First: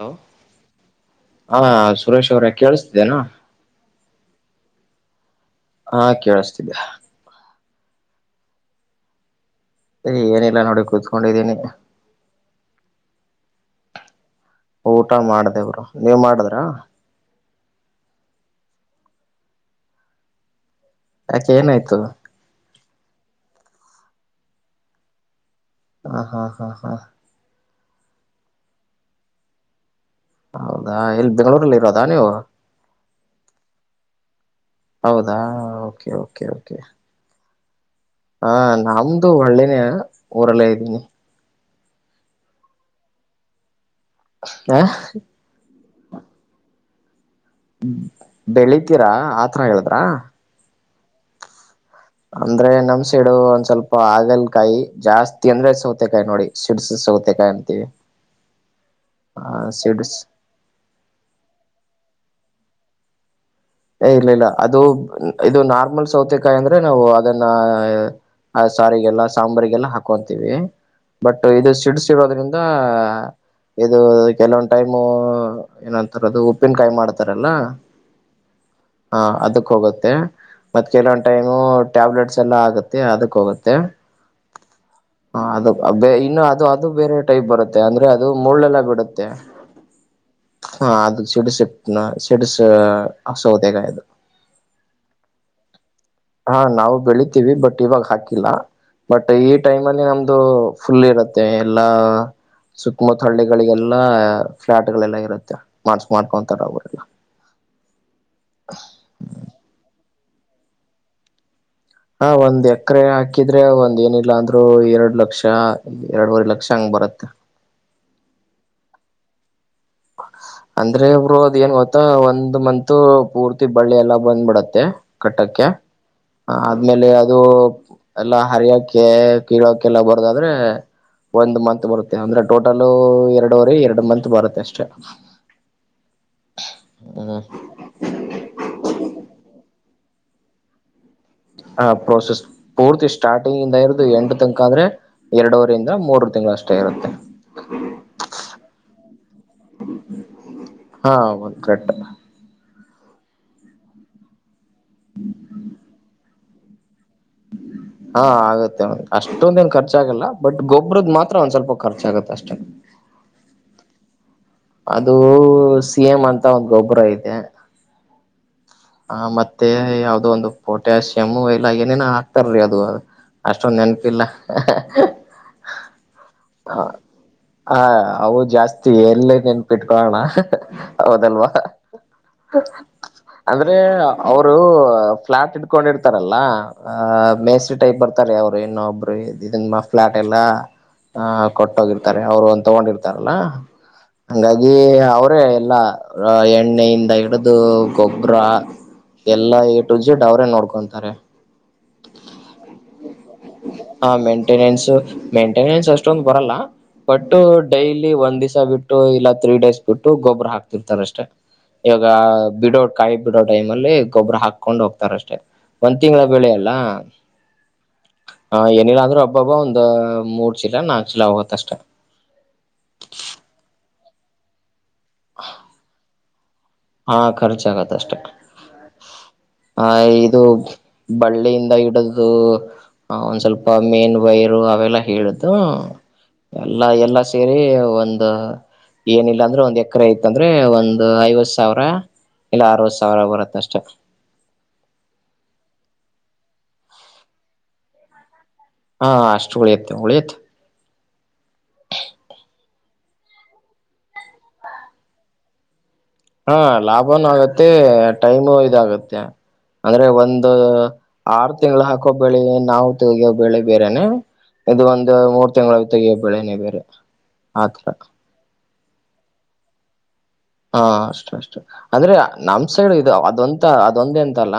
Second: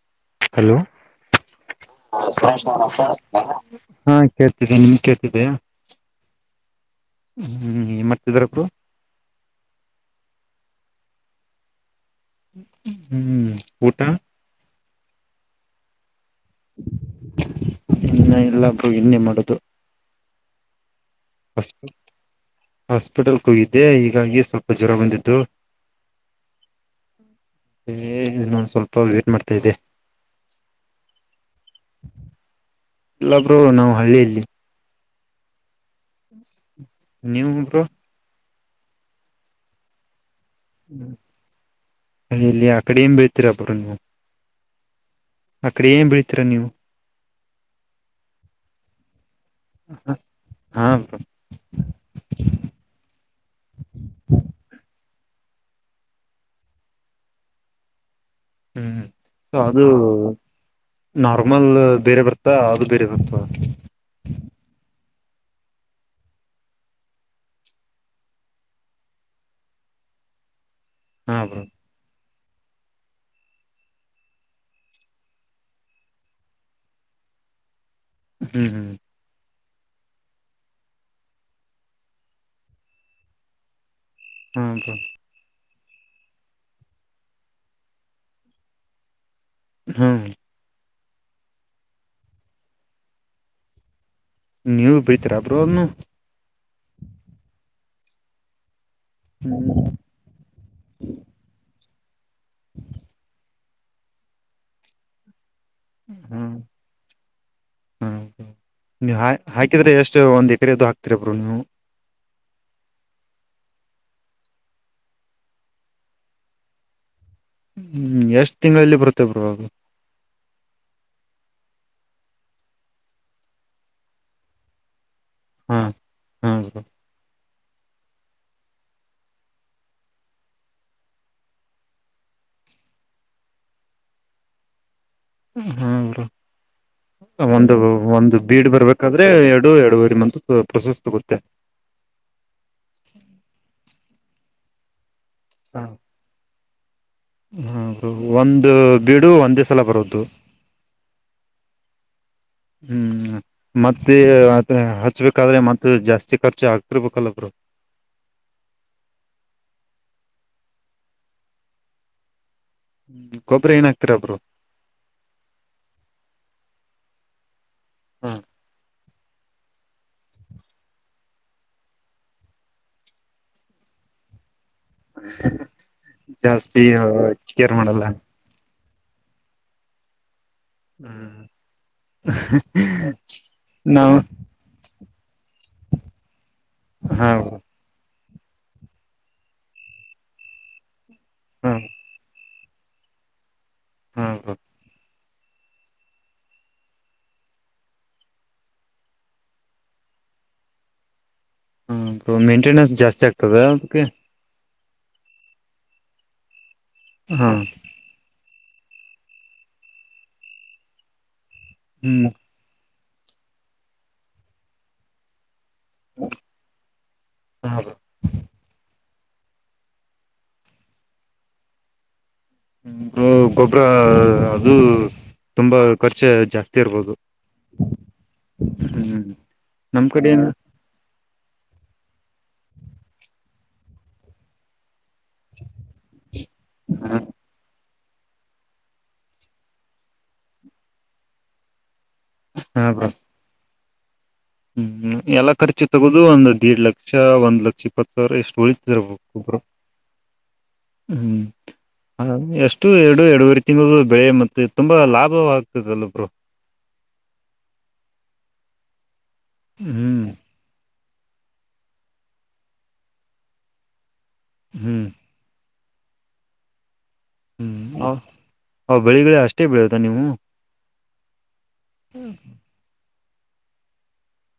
Hello hello ಹಾ ಸುರೇಶ್ ಅವ್ರ ಕೇಳಿಸ್ತಿದ್ದೇನಾ ಹಾ ಕೇಳ್ತಿದ್ದೇ ನಿಮ್ ಕೇಳ್ತಿದ್ದೆ ಹಾ ಕೇಳಿಸತಿದ್ದ್ಯಾ ಹ್ಮ್ ಮತಿದಾರರು ಸರಿ ಏನಿಲ್ಲ ನೋಡಿ ಕೂತ್ಕೊಂಡಿದ್ದೀನಿ ಹ್ಮ್ ಊಟ ಊಟ ಮಾಡ್ದೇವರು ನೀವ್ ಮಾಡಿದ್ರ ಇನ್ನ ಎಲ್ಲ ಇನ್ನೆ ಮಾಡದು ಯಾಕೆ ಹಸ್ಪಿ ಏನಾಯ್ತು ಹಾಸ್ಪಿಟಲ್ ಕೂಗಿದ್ದೆ ಹೀಗಾಗಿ ಸ್ವಲ್ಪ ಜ್ವರ ಬಂದಿದ್ದು ಹಾ ಹಾ ಹಾ ಹಾ ಇನ್ನ ಸ್ವಲ್ಪ ವೇಟ್ ಮಾಡ್ತಾ ಇದಿದ್ದೆ ಹೌದಾ ಇಲ್ಲಿ ಬೆಂಗಗಳೂರಲ್ಲಿ ಇರೋದಾ ನೀವು ಎಲ್ಲಬ್ರು ನಾವ್ ಹಳ್ಳಿಯಲ್ಲಿ ಹೌದಾ ಓಕೆ ೆ ನೀವುಟ ಹಾ ನಮ್ದು ಒಳ್ಳೇನ ಊರಲ್ಲ ಇದ್ದೀನಿ ಅ ಇಲ್ಲಿ ಆ ಕಡೆ ಏನ್ ಬಳ್ತೀರಾ ಬರು ನೀವು ಹ ಅ ಕಡೆ ಏನ್ ಬೀಳ್ತೀರ ನೀವು ಬೆಳಿತೀರಾ ಆ ಹ ಹಾ ಅಂದ್ರೆ ನಮ್ಸೆಡು ಒಂದ್ ಸ್ವಲ್ಪ ಆಗಲ್ಕಾಯಿ ಜಾಸ್ತಿ ತಂದ್ರ ಸೌತೆಕಾಯಿ ನೋಡಿ ಸಿಡ್ಸ ಸೌತೆಕಾಯಿ ಅಂತೀವಿ ಹ್ಮ್ ಸ ಆ ಅದು ಸಿಡ್ಸ್ ನಾರ್ಮಲ್ ಬೇರೆ ಬರ್ತ ಅಾ ಅದು ಬೇರೆ ಬತ್ ಇಲ್ಲ ಇಲ್ಲ ಅದು ಇದು ನಾರ್ಮಲ್ ಸೌತೆಕಾಯಿ ಅಂದ್ರೆ ನಾವು ಅದನ್ನ ಆ ಸಾರಿಗೆಲ್ಲ ಸಾಂಬಾರಿಗೆಲ್ಲ ಹಾಕೊಂತೀವಿ ಹಾ ಬಟ್ ಬ್ರೋ ಇದು ಸಿಡ್ಸಿಡೋದ್ರಿಂದ ದ.. ಇದು ಕೆಲವೊಂದ ಟೈಮ್ ಏನಂತಾರದು ಉಪ್ಪಿನಕಾಯಿ ಮಾಡ್ತಾರಲ್ಲ ಹ್ಮ್ ಹ್ಮ್ ಹಾ ಅದು ಹೋಗುತ್ತೆ ಮತ್ ಕೆಲವೊಂದ ಟೈಮ್ ಟ್ಯಾಬ್ಲೆಟ್ಸ್ ಎಲ್ಲಾ ಆಗುತ್ತೆ ಅದಕ್ ಹೋಗುತ್ತೆ ಹ್ಮ್ ಹ ಇನ್ನು ಅದು ಅದು ಬೇರೆ ಟೈಪ್ ಬರುತ್ತೆ ಅಂದ್ರೆ ಅದು ಮುಳ್ಳೆಲ್ಲ ಬಿಡುತ್ತೆ ಹ್ಮ ಹಾ ಅದು ಸಿಡುಸಟ್ಟ ಸಿಡಸ ಹಸೌದಗ ಇದು ನೀವು ಬೆಳಿತೀರ ಬ್ರೋ ಅದನು ಹಾ ನಾವು ಬೆಳಿತೀವಿ ಬಟ್ ಇವಾಗ ಹಾಕಿಲ್ಲ ಬಟ್ ಈ ಹ್ಮ್ ಟೈಮ್ ಅಲ್ಲಿ ನಮ್ದು ಫುಲ್ ಇರುತ್ತೆ ಎಲ್ಲ ಸುುತ್ತಮತ್ ಹಳ್ಳಿಗಳಿಗೆಲ್ಲ ಫ್ಲಾಟ್ ಗಳೆಲ್ಲ ಇರುತ್ತೆ ಮಾಡ್ಸ್ ಹ್ಮ್ ಮಾಡ್ಕೊಂತಾರ ಅವರೆಲ್ಲ ಹ್ಮ ನೀ ಹಾಕಿದ್ರೆ ಎಷ್ಟ ಒಂದು ಎಕರೆದು ಹಾಕ್ತಿೀರಬ್ರು ನೀವು ಹ ಒಂದ್ ಎಕರೆ ಹಾಕಿದ್ರೆ ಒಂದ್ ಏನಿಲ್ಲ ಅಂದ್ರರು ಎರಡ್ ಲಕ್ಷ ಎರಡೂರೆ ಲಕ್ಷ ಹಂಗ ಬರುತ್ತೆ ಹ್ಮ್ ಎಷ್ಟ್ ತಿಂಗಳಲ್ಲಿ ಬರುತ್ತೆ ಬ್ರೋ ಅಂದ್ರೆ ಒಬ್ರು ಅದ್ ಏನ್ ಗೊತ್ತ ಒಂದ್ ಮಂತ್ ಪೂರ್ತಿ ಬಳ್ಳಿ ಎಲ್ಲಾ ಬಂದ್ಬಿಡತ್ತೆ ಕಟ್ಟಕ್ಕೆ ಹಾ ಹಾ ಬ್ರೋ ಆದ್ಮೇಲೆ ಅದು ಎಲ್ಲಾ ಹರಿಯಕೆ ಕೀಳೋಕ ಎಲ್ಲ ಬರದಾದ್ರೆ ಒಂದ್ ಮಂತ್ ಬರುತ್ತೆ ಅಂದ್ರೆ ಟೋಟಲ್ ಎರಡವರಿ ಎರಡು ಮಂತ್ ಬರುತ್ತೆ ಅಷ್ಟೆ ಹ್ಮ ಒಂದು ಒಂದು ಬೀಡ್ ಬರ್ಬೇಕಾದ್ರೆ ಎರ ಎರಡುವರಿ ಮಂತ್ ಪ್ರೊಸಸ ಹ ಪ್ರೋಸೆಸ್ ಪೂರ್ತಿ ಸ್ಟಾರ್ಟಿಂಗ್ ಇಂದ ಏಂಡ ತನಕ ಅಂದ್ರೆ ಎರಡವರಿಂದ ಮೂರು ತಿಂಗಳಷ್ಟೇ ಇರುತ್ತೆ ಹಾ ಒಂದು ಬೀಡು ಒಂದೇ ಸಲ ಬರೋದು ಹಾ ಒಂದ್ ಕರೆಕ್ಟ್ ಹ್ಮ್ ಮತ್ತೆ ಹಚ್ಬೇಕಾದ್ರೆ ಮತ್ತ ಜಾಸ್ತಿ ಖರ್ಚ ಆಗ್ತದೆ ಹಾ ಆಗತ್ತೆ ಅಷ್ಟೊಂದ ಏನ್ ಖರ್ ಆಗಲ್ಲ ಬಟ್ ಗೊಬ್ಬರದ ಮಾತ್ರ ಒಂದ್ ಸ್ವಲ್ಪ ಖರ್ಚಾಗುತ್ತೆ ಅಷ್ಟೇ ಹ್ಮ್ ಗೊಬ್ಬ್ರ ಏನಾಹಾಕ್ತಿರ ಬ್ರೋ ಅದು ಸಿ ಎಂ ಅಂತ ಒಂದ್ ಗೊಬ್ಬರ ಇದೆ ಹ್ಮ ಹ ಮತ್ತೆ ಯಾವ್ದೋ ಒಂದು ಪೊಟ್ಯಾಸಿಯಮ್ ಎಲ್ಲ ಏನೇನ ಹಾಕ್ತಾರೀ ಅದು ಅಷ್ಟೊಂದ ನೆನಪಿಲ್ಲ ಜಾಸ್ತಿ ಹ ಕೇರ್ ಹ ಮಾಡಲ್ಲ ಅವು ಜಾಸ್ತಿ ಎಲ್ಲ ನೆನ್ಪಿಟ್ಕೊಳ್ಳಣ ಹ್ಮ್ ಅಂದ್ರೆ ಅವ್ರು ಫ್ಲಾಟ್ ಇಟ್ಕೊಂಡಿರ್ತಾರಲ್ಲ ಆ ಹಾ ಬ್ರೋ ಮೇಸ್ತ್ರಿ ಟೈಪ್ ಬರ್ತಾರೆ ಅವರು ಇನ್ನೊಬ್ರು ಇದನ್ ಫ್ಲಾಟ್ ಎಲ್ಲಾ ಅ ಹಾ ಕೊಟ್ಟೋಗಿರ್ತಾರೆ ಅವರು ತಗೊಂಡಿರ್ತಾರಲ್ಲ ಹಾ ಬ್ರೋ ಹಂಗಾಗಿ ಅವ ಎಲ್ಲಾ ಎಣ್ಣೆಯಿಂದ ಹಿಡ್ದು ಗಬ್ ಬ್ರಾ ಎಲ್ಲಾ ಎ ಟು ಜೆಡ್ ಅವರೇ ನೋಡ್ಕೊಂತಾರೆ ಹ ಮೇಂಟೆನೆನ್ಸ್ ಜಾಸ್ತಿ ಆಗ್ತ ಹ ಮೇಂಟೆನೆನ್ಸ್ ಮೇಂಟೆನೆನ್ಸ್ ಅಷ್ಟೊಂದು ಬರಲ್ಲ ಬಟ್ಟು ಹಾ ಡೈಲಿ ಒಂದ್ ದಿವಸ ಬಿಟ್ಟು ಇಲ್ಲ ತ್ರೀ ಡೇಸ್ ಬಿಟ್ಟು ಗೊಬ್ಬರ ಹಾಕ್ತಿರ್ತಾರ ಅಷ್ಟೇ ಇವಾಗ ಹ್ಮ್ ಬಿಡೋ ಕಾಯಿ ಬಿಡೋ ಟೈಮ್ ಅಲ್ಲಿ ಗೊಬ್ಬರ ಹಾಕೊಂಡು ಹೋಗ್ತಾರಷ್ಟೇ ಒಂದ್ ತಿಂಗಳ ಬೆಳೆ ಅಲ್ಲ ಹ ಹ ಏನಿಲ್ಲ ಅಂದ್ರರು ಅಬ್ಬಬ್ಬ ಒಂದ ಮೂಲ ಚಲ ನಾಲ್ಕ್ ಚೀಲ ಹಾಗತ್ತ ಅಷ್ಟ ಗೊಬರ ಅದು ತುಂಬಾ ಖರ್ಚ ಜಾಸ್ತಿ ಇರ್ಬೋದು ಹಾ ಖರ್ಚ ಆಗತ್ತ ಅಷ್ಟೆ ಹ್ಮ್ ಆ ನಮ್ ಕಡೆ ಇದು ಏನು ಬಳ್ಳಿಯಿಂದ ಇಡುದು ಒಂದ್ ಸ್ವಲ್ಪ ಮೇನ್ ಬೈರು ಅವೆಲ್ಲ ಹೇಳ್ದು ಎಲ್ಲ ಎಲ್ಲಾ ಸೇರಿ ಒಂದು ಏನಿಲ್ಲಾ ಅಂದ್ರೆ ಒಂದ್ ಎಕರೆ ಐತಂದ್ರೆ ಒಂದು್ ಐವತ್ ಸಾವಿರ ಇಲ್ಲ ಹಾ ಅರವತ್ತು ಬ್ರೋ ಸಾವಿರ ಬರುತ್ತ ಅಷ್ಟು ಹ್ಮ್ ಎಲ್ಲ ಖರ್ಚು ತಗೋದು ಒಂದ ದೇಡ್ ಲಕ್ಷ ಒಂದ್ ಲಕ್ಷ ಇಪ್ಪತ್ತು ಸಾವಿರ ಎಷ್ಟು ಹಾ ಅಷ್ಟು ತೊಳಿತರಪಕ್ಕಪರ [inaudible] ಉಳಿಯುತ್ತೆ ಉಳಿಯುತ್ತೆ ಹ್ಮ್ ಹ ಎಷ್ಟು ಎರಡು ಎರಡುವರೆ ತಿಂಗಳು ಬೆಳೆ ಮತ್ತೆ ತುಂಬಾ ಲಾಭವಾಗ ಹಾ ಲಾಭನುೂ ಆಗತ್ತೆ ಟೈಮು ಇದಾಗತ್ತೆ ಅಂದ್ರೆ ಹ್ಮ್ ಒಂದು ಆರು ತಿಂಗಳ ಹಾಕೋ ಬೆಳಿ ನಾವು ತಗಿಯ ಬೆಳಿ ಬೇರೆನೆ ಇದು ಹ್ಮ್ ಒಂದು ಮೂರು ತಿಂಗಳ ತಗೋ ಬೆಳೆನೆ ಬೇರೆ ಆತರ ಹ್ಮ್ ಅವ್ ಬೆಳಿಗ್ಗಳ ಅಷ್ಟೇ ಬೆಳದ ನೀವು ಹಾ ಅಷ್ಟು ಅಷ್ಟು ಅಂದ್ರೆ ನಮ ಸೈಡ್ ಇದು ಅದೊಂತ ಅದೊಂದೇ ಎಂತಲ್ಲ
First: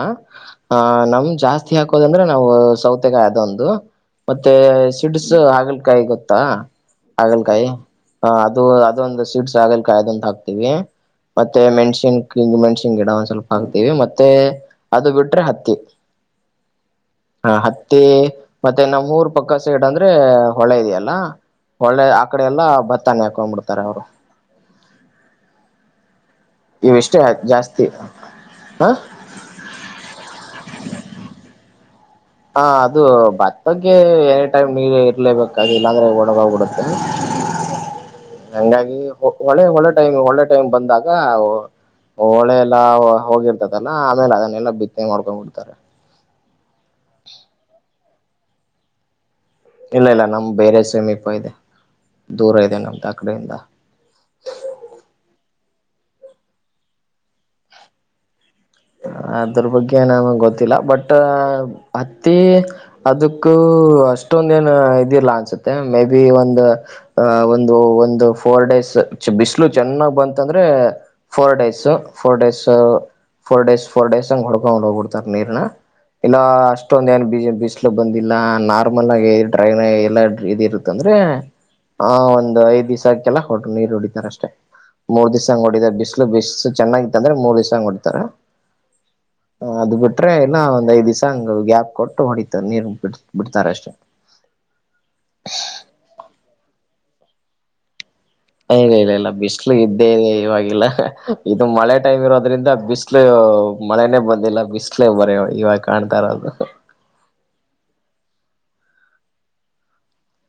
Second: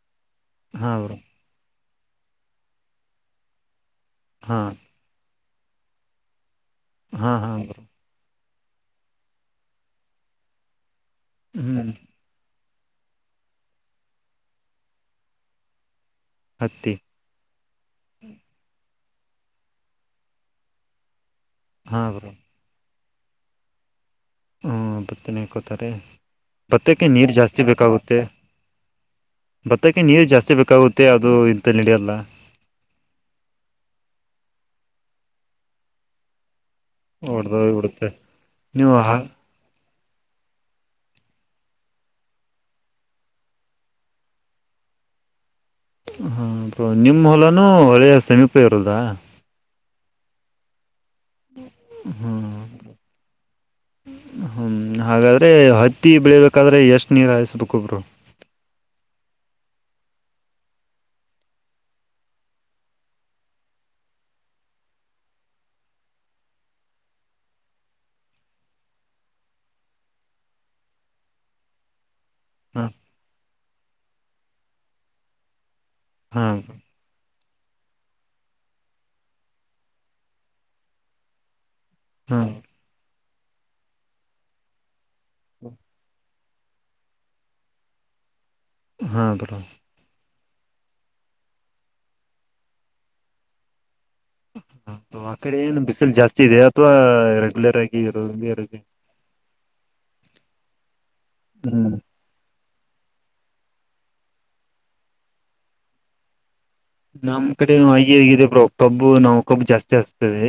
ಆ ಹಾ ಬ್ರೋ ನಮ್ ಜಾಸ್ತಿ ಹಾಕೋದಂದ್ರೆ ನಾವು ಸೌತೆಗಾಯ ಅದೊಂದು ಮತ್ತೆ ಹಾ ಸಿಡಸ ಹಾಗಲ್ಕಾಯಿ ಗೊತ್ತಾ ಹಾ ಹಾ ಹಾಗಲ್ಕಾಯಿ ಬ್ರೋ ಹ ಅದೊಂದು ಸೀಡ್ಸ್ ಹಾಗಲಕಾಯಿ ಅದೂಂದ ಹಾಕ್ತವಿ ಮತ್ತೆ ಹ್ಮ್ ಮೆಣಸಿನ್ ಮೆಣ ನ್ ಗಿಡ ಒಂದ್ ಸ್ವಲ್ಪ ಹಾಕ್ತೀವಿ ಮತ್ತೆ ಅದು ಬಿಟ್ರೆ ಹತ್ತಿ ಹತ್ತಿ ಹ ಹತ್ತೆ ಮತ್ತೆ ನ ಮೂರು ಪಕ್ಕ ಸೈಡ್ ಅಂದ್ರೆ ಹೊಳೆ ಇದೆಯಲ್ಲ ಹಾ ಹೊಳೆ ಆ ಬ್ರೋ ಕಡೆ ಎಲ್ಲತ್ತ ತನ್ನ ಹಾಕೊಂಡ್ ಬಿಡ್ತಾರೆ ಅವ್ರು ಹಾ ಭತ್ತನೆ ಕೊತಾರೆ ಭತ್ತಕ್ಕೆ ನೀರು ಜಾಸ್ತಿ ಬೇಕಾಗುತ್ತೆ ಹ ಭತ್ತಕ್ಕೆ ನೀರು ಜಾಸ್ತಿ ಬೇಕಾಗುತ್ತೆ ಅದು ಇಂತ ನಡಿಯಲ್ಲ ಹ ಅದು ಭತ್ತಗ್ಗೆ ಎನಿ ಟೈಮ್ ನೀರ್ ಇರ್ಲೇಬೇಕ ಅದು ಇಲ್ಲಾಂದ್ರೆ ಒಣಗೋಗ್ಬಿಡುತ್ತೆ ಹೊಡೆದೋಗಿ ಬಿಡುತ್ತೆ ನೀವು ಹಂಗಾಗಿ ಹಾ- ಒಳ್ಳೆ ಹೊಳ ಟೈಮ್ ಒಳ್ಳೆ ಟೈಮ್ ಬಂದಾಗ ಹಳೆ ಎಲ್ಲಾ ಹೋಗಿರ್ತದಲ್ಲಾ ಆಮೇಲೆ ಅದನ್ನೆಲ್ಲಾ ಬಿತ್ತನೆ ಮಾಡ್ಕೊಂಡ್ ಬಿಡ್ತಾರೆ ಹಾ ನಿಮ್ಮ ಹೊಲಾನೂ ಒಳ್ಳೆಯ ಸಮೀಪ ಇರೋದಾ ಇಲ್ಲ ಇಲ್ಲ ನಮ್ ಬೇರೆ ಸಮವೀಪ ತ ಇದೆ ಹ್ಮ್. ದೂರ ಇದೆ ನಮ್ದು ಆ ಕಡೆಯಿಂದ ಕತ್ತಿ ಬೆಳೀಬೇಕಾದ್ರೆ ಎಷ್ಟು ನೀರುಾಯಿಸ್ಬೇಕು ಒಬ್ರು ಅದ್ರ ಬಗ್ಗೆ ನಮಗೆ ಗೊತ್ತಿಲ್ಲ ಬಟ್ ಅತ್ತಿ ಅದಕ್ಕೂ ಅಷ್ಟು ಅಷ್ಟೊಂದ ಏನ್ ಇದಿಲ್ಲ ಅನ್ಸುತ್ತೆ ಮೇ ಬಿ ಒಂದು ಒಂದು ಒಂದು ಫೋರ್ ಡೇಸ್ ಬಿಸಿಲು ಚೆನ್ನಾಗ್ ಬಂತ ಅಂದ್ರೆ ಫೋರ್ ಡೇಸ್ ಫೋರ್ ಡೇಸ್ ಹಾಂ ಫೋರ್ ಡೇಸ್ ಫೋರ್ ಡೇಸ್ ಹಂಗ ಹುಡ್ಕೊಂಡ ಹೋಗಿಡ್ತಾರ್ ನೀರ್ನ ಇಲ್ಲ ಹಾಂ ಅಷ್ಟೊಂದ ಏನ್ ಬೀಜ ಬಿಸ್ಲು ಬಂದಿಲ್ಲ ನಾರ್ಮಲ್ ಆಗಿ ಡ್ರೈ ಎಲ್ಲ ಇದ ಇರುತ್ತ ಅಂದ್ರೆ ಹಾ ಹಾಂ ಒಂದು ಐದ್ ದಿವ್ ಆ ಲ್ಲ ಹೊರು ನೀರು ಹೊಡಿತಾರೆ ಅಷ್ಟೇ ಮೂರ್ ದಿವ್ ಹೊಡಿದ ಬಿಸ್ಲು ಬಿಸ್ಲು ಚೆನ್ನಾಗಿತ್ತು ಅಂದೆ ಮೂರ್ ದಿವ್ ಹೊಡ ತ್ತರ ಹಾ ಬರ ಇನ್ನ ಒಂದ್ ಐದ ದಿವ್ಸ ಹಂಗ ಗ್ಯಾಪ್ ಕೊಟ್ಟು ಹೊಡಿತಾರೆ ನೀರ್ ಬಿಡ್ ಬಿಡ್ತಾರ ಅಷ್ಟೇ ಆ ಕಡೆ ಏನು ಬಿಸಿಲು ಜಾಸ್ತಿ ಇದೆ ಅಥವಾ ರೆಗ್ಯಲರ್ ಆಗಿ ಇರೋದೇ ಇರೋದು ಇಲ್ಲ ಇಲ್ಲ ಇಲ್ಲ ಬಿಸ್ಲು ಇದ್ದೇ ಇದೆ ಇವಾಗಿಲ್ಲ ಇದು ಹ್ಮ್ ಮಳೆ ಟೈಮ್ ಇರೋದ್ರಿಂದ ಬಿಸಿಲು ಮಳೆನೇ ಬಂದಿಲ್ಲ ಬಿಸಲೇ ಬರ ಇವಾಗ ಕಾಣ್ತಾ ಇರೋದು ನಮ್ಮ್ ಕಡೆ ಹಿ ಹೇಗಿದೆ ಬ ಕಬ್ಬು ನಾವು ಕಬ್ಬು ಜಾಸ್ತಿ ಆಸ್ತದೆ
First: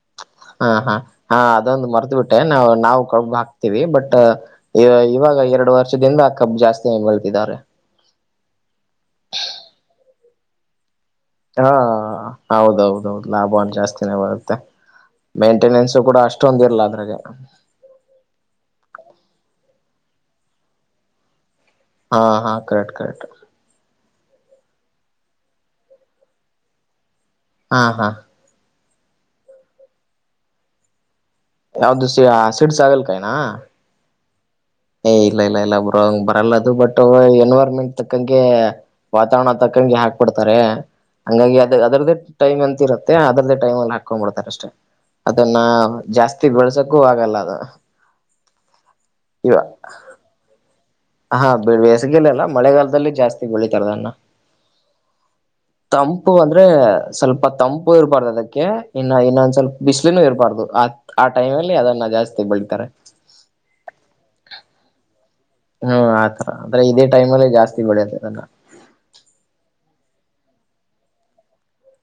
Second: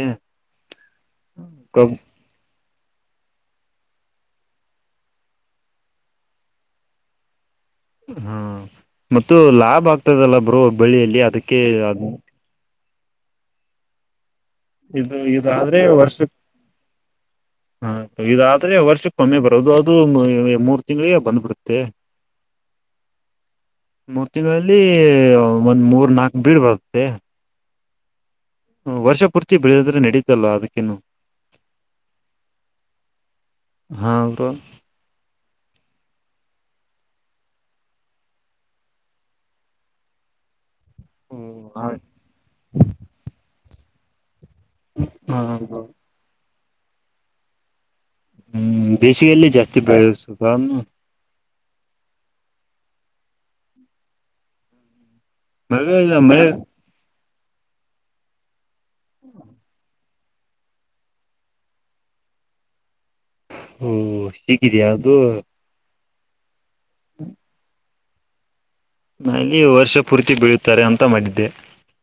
ಹಾ ಹಾ ಹಾ ಅದೊಂದು ಮರ್ತ ಬಿಟ್ಟೆ ನಾವು ನಾವು ಕಬ್ಬು ಹಾಕ್ತಿವಿ ಬಟ್ ಇವಾಗ ಎರಡು ವರ್ಷದಿಂದ ಕಬ್ ಜಾಸ್ತಿಯ ಬೆಳೀತಿದ್ದಾರೆ ಹಾ ಮ ಲಾಭ ಆಗ್ತದಲ್ಲ ಬ್ರೋ ಬಳ್ಳಿಯಲ್ಲಿ ಹಾ ಹೌದೌದೌದು ಲಾಭ ಜಾಸ್ತಿನೇ ಬರುತ್ತೆ ಇದು ಮ ಇದಾದ್ರೆ ಮೇಂಟೆನೆನ್ಸ ಕೂಡ ವರ್ಷಕ್ ಅಷ್ಟೊಂದ ಇರ್ಲ್ಲ ಅದ್ರಾಗ ಹ ಇದಾದ್ರೆ ವರ್ಷಕ್ಕಮ್ಮೆ ಬರೋದು ಅದು ಮೂರು ತಿಂಗ್ಳಿಗೆ ಬಂದ್ಬಿಡ್ತದೆ ಹಾ ಹಾ ಕೆಕ್ಟ್ ಕೆಕ್ಟ್ ಅಲ್ಲಿ ಒಂದ್ ಮೂರ್ ನಾಕ್ು ಬೀಡ್ ಬರುತ್ತೆ ಹಾ ಹಾ ವರ್ಷ ಪೂರ್ತಿ ಬೆಳೆದ್ರೆ ನಡೀತಲ್ಲ ಅದಕ್ಕೇನು ಯಾವ್ದು ಸಿ ಸಿಡ್ಸ್ ಆಗಲ್ಕಾಯನಾ ಹಾ ಬ್ರೋ ಏ ಇಲ್ಲ ಇಲ್ಲ ಇಲ್ಲ ಬರಂಗ ಬರಲ್ಲದು ಬಟ್ ಎನ್ವೈರ್ಮೆಂಟ್ ತಕ್ಕಂಗೆ ವಾತಾವರಣ ತಕ್ಕ ಕಂಗಗೆ ಹಾಕ್ಬಿಡ್ತಾರೆ ಹಂಗಾಗಿ ಅದ ಅದೇ ಟೈಮ್ ಅಂತ ಇರುತ್ತೆ ಅದ್ದೇ ಟೈ್ ಅಲ್ಲಿ ಹಾಕೊಂಡ್ಬ ಬಿಡ್ತಾರೆ ಅದನ್ನ ಜಾಸ್ತಿ ಬೆಳಸಕ್ಕೂ ಆಗಲ್ಲ ಅದು ಹ್ಮ್ ಬೇಸಿಗೆಲ್ಲ ಇವ ಜಾಸ್ತಿ ಬೆಳಸು ಹಾ ಬಿಳ ಎಸಗಲ್ಲಲ್ಲ ಮಳೆಗಾಲದಲ್ಲಿ ಜಾಸ್ತಿ ಬೆಳಿತಾರದನ್ನ ಮಳೆ ತಂಪು ಮಳೆ ಅಂದ್ರೆ ಸ್ವಲ್ಪ ತಂಪು ಇರ್ಬಾರ್ದು ಅದಕ್ಕೆ ಇನ್ನು ಇನ್ನೊಂದ್ ಸ್ವಲ್ಪ ಬ್ ಇರಬಾರ್ದು ಆ ಆ ಟೈಮಲ್ಲಿ ಅದನ್ನ ಜಾಸ್ತಿ ಬೆಳಿತಾರೆ ಹಓ ಹೀಗಿದಾ ಅದು ಹ್ಮ್ ಆತರ ಅಂದ್ರ ಇದೇ ಟೈಮ್ಲ್ಲಿ ಜಾಸ್ತಿ ಬೆಳೆಯದ ಅದ ಅಲ್ಲಿ ವರ್ಷ ಪೂರ್ತಿ ಬೆಳೆಯುತ್ತಾರೆ ಅಂತ ಮಾಡಿದ್ದೆ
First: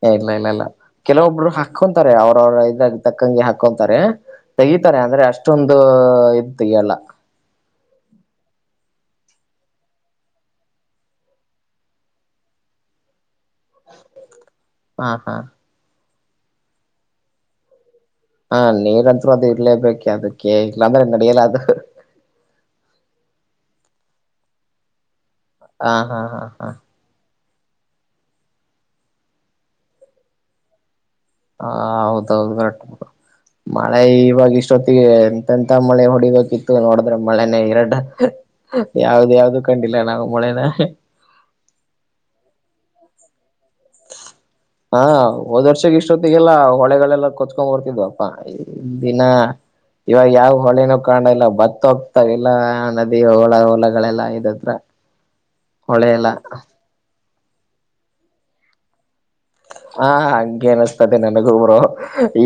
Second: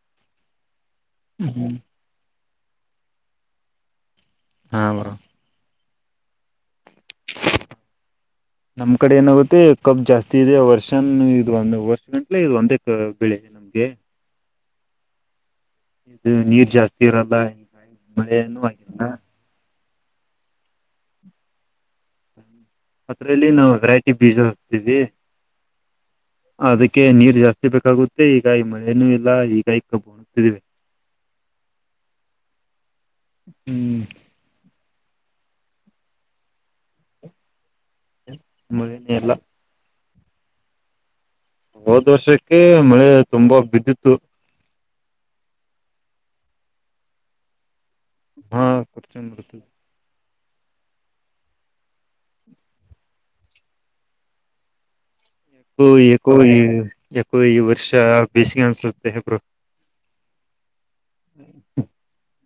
ಏ ಇಲ್ಲ ಇಲ್ಲ ಇಲ್ಲ ಕೆಲವೊಬ್ಬರು ಹಾಕ್ಕೊಂತಾರೆ ಅವ್ರವ್ರ ಇದಾಗ ತಕ್ಕಂಗೆ ಹಾಕ್ಕೊಂತಾರೆ ಹಾ ತೆಗತಾರೆ ಬ್ರೋ ಅಂದ್ರೆ ಅಷ್ಟೊಂದು ಇದ ತೆಗಲ್ಲ ನಮ್ ಕಡೆ ಏನಾಗುತ್ತೆ ಕಬ್ ಜಾಸ್ತಿ ಇದೆ ವರ್ಷನ್ ಇ ಒಂದ ವರ್ಷ ಗಂಲೆ ಇ ಒಂದೇ ಬೆಳೆ ನಮ್ಗೆ ಹಾ ಹಾ ಇದು ನೀರ್ ಜಾಸ್ತಿ ಇರಲ್ಲ ಈ ಹಾ ನೀರಂತರು ಅದು ಇರ್ಲೇಬೇಕು ಅದಕ್ಕೆ ಇಲ್ಲಾಂದ್ರೆ ನಡಿಯಲ್ಲ ಅದು ಅದ್ರಲ್ಲಿ ನಾವು ವೆರೈಟಿ ಬೀಜತೀವಿ ಹಾ ಹಾ ಹಾ ಹಾ ಅದಕ್ಕೆ ನೀರ್ ಜಾಸ್ತಿ ಬೇಕಾಗುತ್ತೆ ಈಗಾಯಿ ಮಳೆನೂ ಇಲ್ಲ ಈಗಾಯಿ ಕಬ್ಬುಣತಿದೆ ಹ ಹೌದೌದುರ ಮಳೆ ಹ್ಮ್ ಇವಾಗಷ್ಟ ಜೊತೆಗೆ ಎಂತೆಂತ ಮಳೆ ಹೊಡಿಬೇಕಿತ್ತು ನೋಡಿದ್ರೆ ಮಳೆನೇ ಎರಡು ಮಳೆನೇ ಯಾವ್ದ ಇಲ್ಲ ಯಾವ್ದು ಕಂಡಿಲ್ಲ ನಾವು ಮೊಳೆನ ಹೋದ್ ವರ್ಷಕ್ಕೆ ಮಳೆ ತುಂಬಾ ಬಿದ್ದಿತ್ತು ಹಾ ಹೋದ್ ವರ್ಷಕ್ಕೆ ಇಷ್ಟೊತ್ತಿಗೆಲ್ಲ ಹೊಳೆಗಳೆಲ್ಲ ಕೊತ್ಕೊ್ ಬರ್ತವಿ ಇದು ಅಪ್ಪಾ ಈ ಹಾ ದಿನ ಖರ್ಚನ್ ಬರ್ತದೆ ಇವಾಗ ಯಾವ್ ಹೊಳಿನೂ ಕಾಣ ಇಲ್ಲ ಬತ್ತ ಹೋಗ್ತಾವಲ್ಲ ನದಿ ಹಲ ಹೊೋಲಗಳೆಲ್ಲಾ ಇದತ್ರ ೋ ಹೊಳೆ ಎಲ್ಲ ಎಕೋ ಈ ಯಕೋ ಈ ವರ್ಷ ಬೇಿಸಿಗೆ ಅನ್ಸುತ್ತೆ ಹೆಬ್ರು ಹಾ ಹಗೆ ಅನಿಸ್ತದೆ ನನಗೊಬ್ರು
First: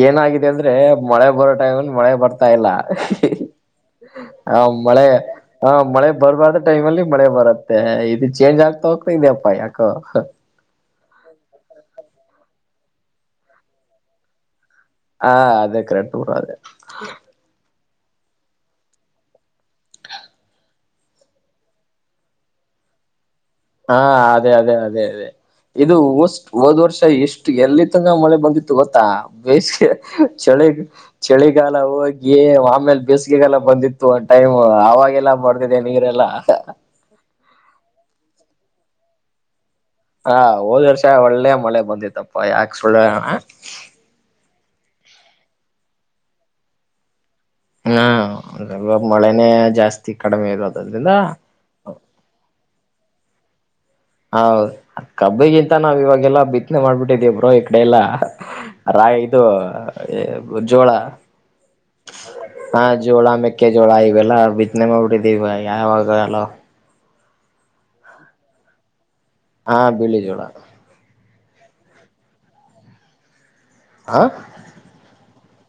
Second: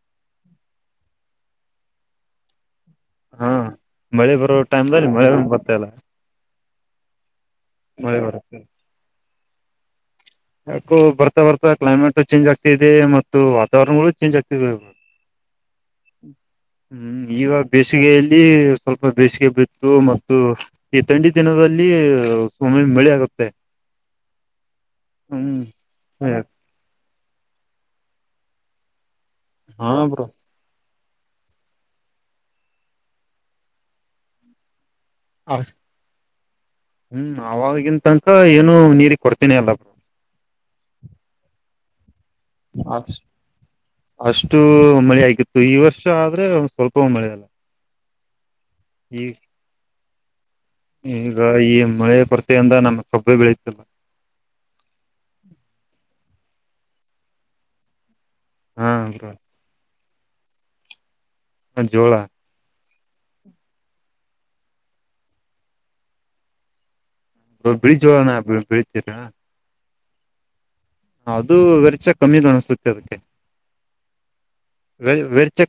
ಏನಾಗಿದೆ ಅಂದ್ರೆ ಮಳೆ ಬರೋ ಟೈಮಲ್ಲಿ ಮಳೆ ಬರ್ತಾ ಇಲ್ಲ ಹಾ ಮಳೆ ಬರೋ ಹ ಮಳೆ ಟೈಮ್ಲ್ಲಿ ಹ ಬರ್ತಾ ಇಲ್ಲ ಮಳೆ ಬರ್ಬಾದ್ರ ಟೈಮ್ ಅಲ್ಲಿ ಮಳೆ ಬರುತ್ತೆ ಮಳೆ ಇದು ಬರುತ್ತೆ ಚೇಂಜ್ ಆಗ್ತಾ ಹೋಗತೆ ಇದ್ಯಪ್ಪಾ ಯಾಕ ಯಾಕೋ ಬರ್ತಾ ಬರ್ಾ ಕ್ಲೈಮೇಟ್ ಚೇಂಜ್ ಆಗ್ತ ಇದೆ ಮತ್ತು ವಾತಾವರಣಗಳು ಚೇಂಜ್ ಆಗ್ತದೆ ಹಾ ಅದೇ ಕರೆಕ್ಟ್ ಕೂರ ಅದ ಹ್ಮ್ ಈಗ ಬೇಸಿಗೆಯಲ್ಲಿ ಸ್ವಲ್ಪ ಬೇಸಿಗೆ ಬಿತ್ತು ಮತ್ತು ಈ ತಂಡಿ ದಿನದಲ್ಲಿು ಮ ಬೆಳಿ ಆಗುತ್ತೆ ಹಾ ಅದೇ ಅದೇ ಅದೇ ಅದೇ ಹ್ಮ್ ಇದು ಒಷ್ಟ ಹದ್ ವರ್ಷ ಇಷ್ಟು ಎಷ್ಟು ಎಲ್ಲಿ ತಂಗ ಮಳೆ ಬಂದಿತ್ತು ಗೊತ್ತಾ ಬೇಸ್ಿಗೆ ಹಾ ಬ್ರೋ ಚಳಿಗ್ ಚಳಿಗಾಲ ಹೋಗಿ ಆಮೇಲೆ ಬೇಸಿಗೆಗಾಲ ಬಂದಿತ್ತು ಒಂದ ಟೈಮ್ ಆಾಗ ಎಲ್ಲ ಮಾಡ್ತಿದ್ದೇ ನೀರೆಲ್ಲ ಅವವಾಗಿಗಂತ ತನಕ ಏನು ನೀರಿಗೆ ಕೊಡ್ತೀನಿ ಅಲ್ಲ ಬಿ ಹಾ ಹೋದ ವರ್ಷ ಒಳ್ಳೆ ಮಳೆ ಬಂದತ್ತಪ್ಪ ಯಾಕ ಸುಳ್ಳಣ ಅಷ್ಟು ಮಳೆ ಆಗಿತ್ತು ಈ ವರ್ಷ ಆದ್ರೆ ಒ ಸ್ವಲ್ಪ ಮಳೆ ಅಲ್ಲ ಹಾವಲ್ ಈ ಮಳೆನೇ ಜಾಸ್ತಿ ಕಡಿಮೆ ಇರದು ಈಗ ಈ ಮಳೆ ಪರ್ತೆಯಿಂದ ನಮ ಕಬ್ಬ ಬೆಳೀತಲ್ಲ ಹೌದದು ಕಬ್ಬಿಗಿಂತ ನಾವ್ ಇವಾಗೆಲ್ಲಾ ಬಿತ್ನೆ ಮಾಡ್ಬಿಟ್ಟಿದೇಬ್ರೋ ಈ ಕಡೆ ಎಲ್ಲಾ ಹಾ ರಾಯ್ ಬ್ರೋ ಇದು ಜೋಳ.. ಹ ಜೋಳ. ಹಾ ಜೋಳ ಮೆಕ್ಕೆಜೋಳ ಇವೆಲ್ಲ ಬಿದ್ದ್ನೆ ಮಾಡ್ಬಡಿದ ಇವ ಯಾವಾಗ ಹಲೋ. ಬ್ರಿಜೋಳೋಣ ಬಳೀತಿರ.. ಹಾ ಬಿಳಿಜೋಳ.. ಅದು ವೆರ್ಚ ಕಮ್ಮಿ ಅಣಸುತ್ತೆ ಅದಕ್ಕೆ. ಹ ಖರ್ಚ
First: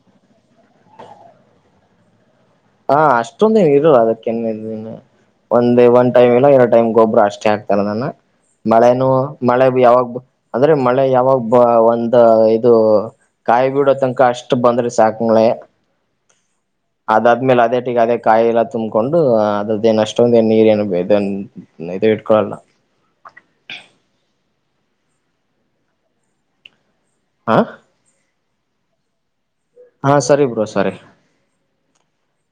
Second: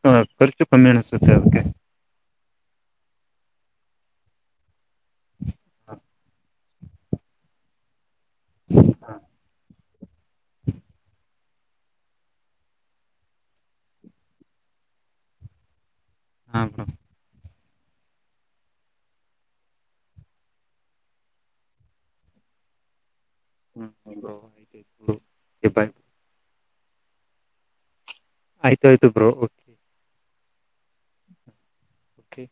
ರ್ಚು ಕಮ್ಮಿಾಣಿಸುತ್ತೆ ಅವದೆ. ಹಾ ಅಷ್ಟೊಂದ ಇರಲ್ಲ ಅದಕ್ಕೆ ಒಂದ ಒನ್ ಟೈಮ್ ಇಲ್ಲ ಎರಡು.. ಟೈಮ್ ಗೊಬ್ರು ಅಷ್ಟೇ ಆಗ್ತಾರದ ಮಳೆನು ಮಳೆ ಯಾವಾಗ.. ಅಂದ್ರೆ ಮಳೆ ಯಾವಾಗ ಬ ಒಂದ ಇದು ಕಾಯಿಬಡೋ ತನಕ ಅಷ್ಟ್ ಬಂದ್ರೆ ಸಾಕ. ಹಕೇ. ಹ ಬರ. ಆದ್ಮೇಲೆ ಅದೇ ಟೀಗ ಅದೇ ಕಾಯಿ ಎಲ್ಲ ತುಂಬ್ಕೊಂಡು ಅದ ಏನ್ ಅಷ್ಟೊಂದ ನೀರ ಏನು ಇದ ಇದು ಇಟ್ಕೊಳಲ್ಲ ಹ್ಮ ಆಯತ ಹಾ ಆಯ್ತುಯ್ು ಬ್ರ ಕೆ ಹಾ ಸರಿ ಬ್ರೋ ಸರಿ ಕಿ.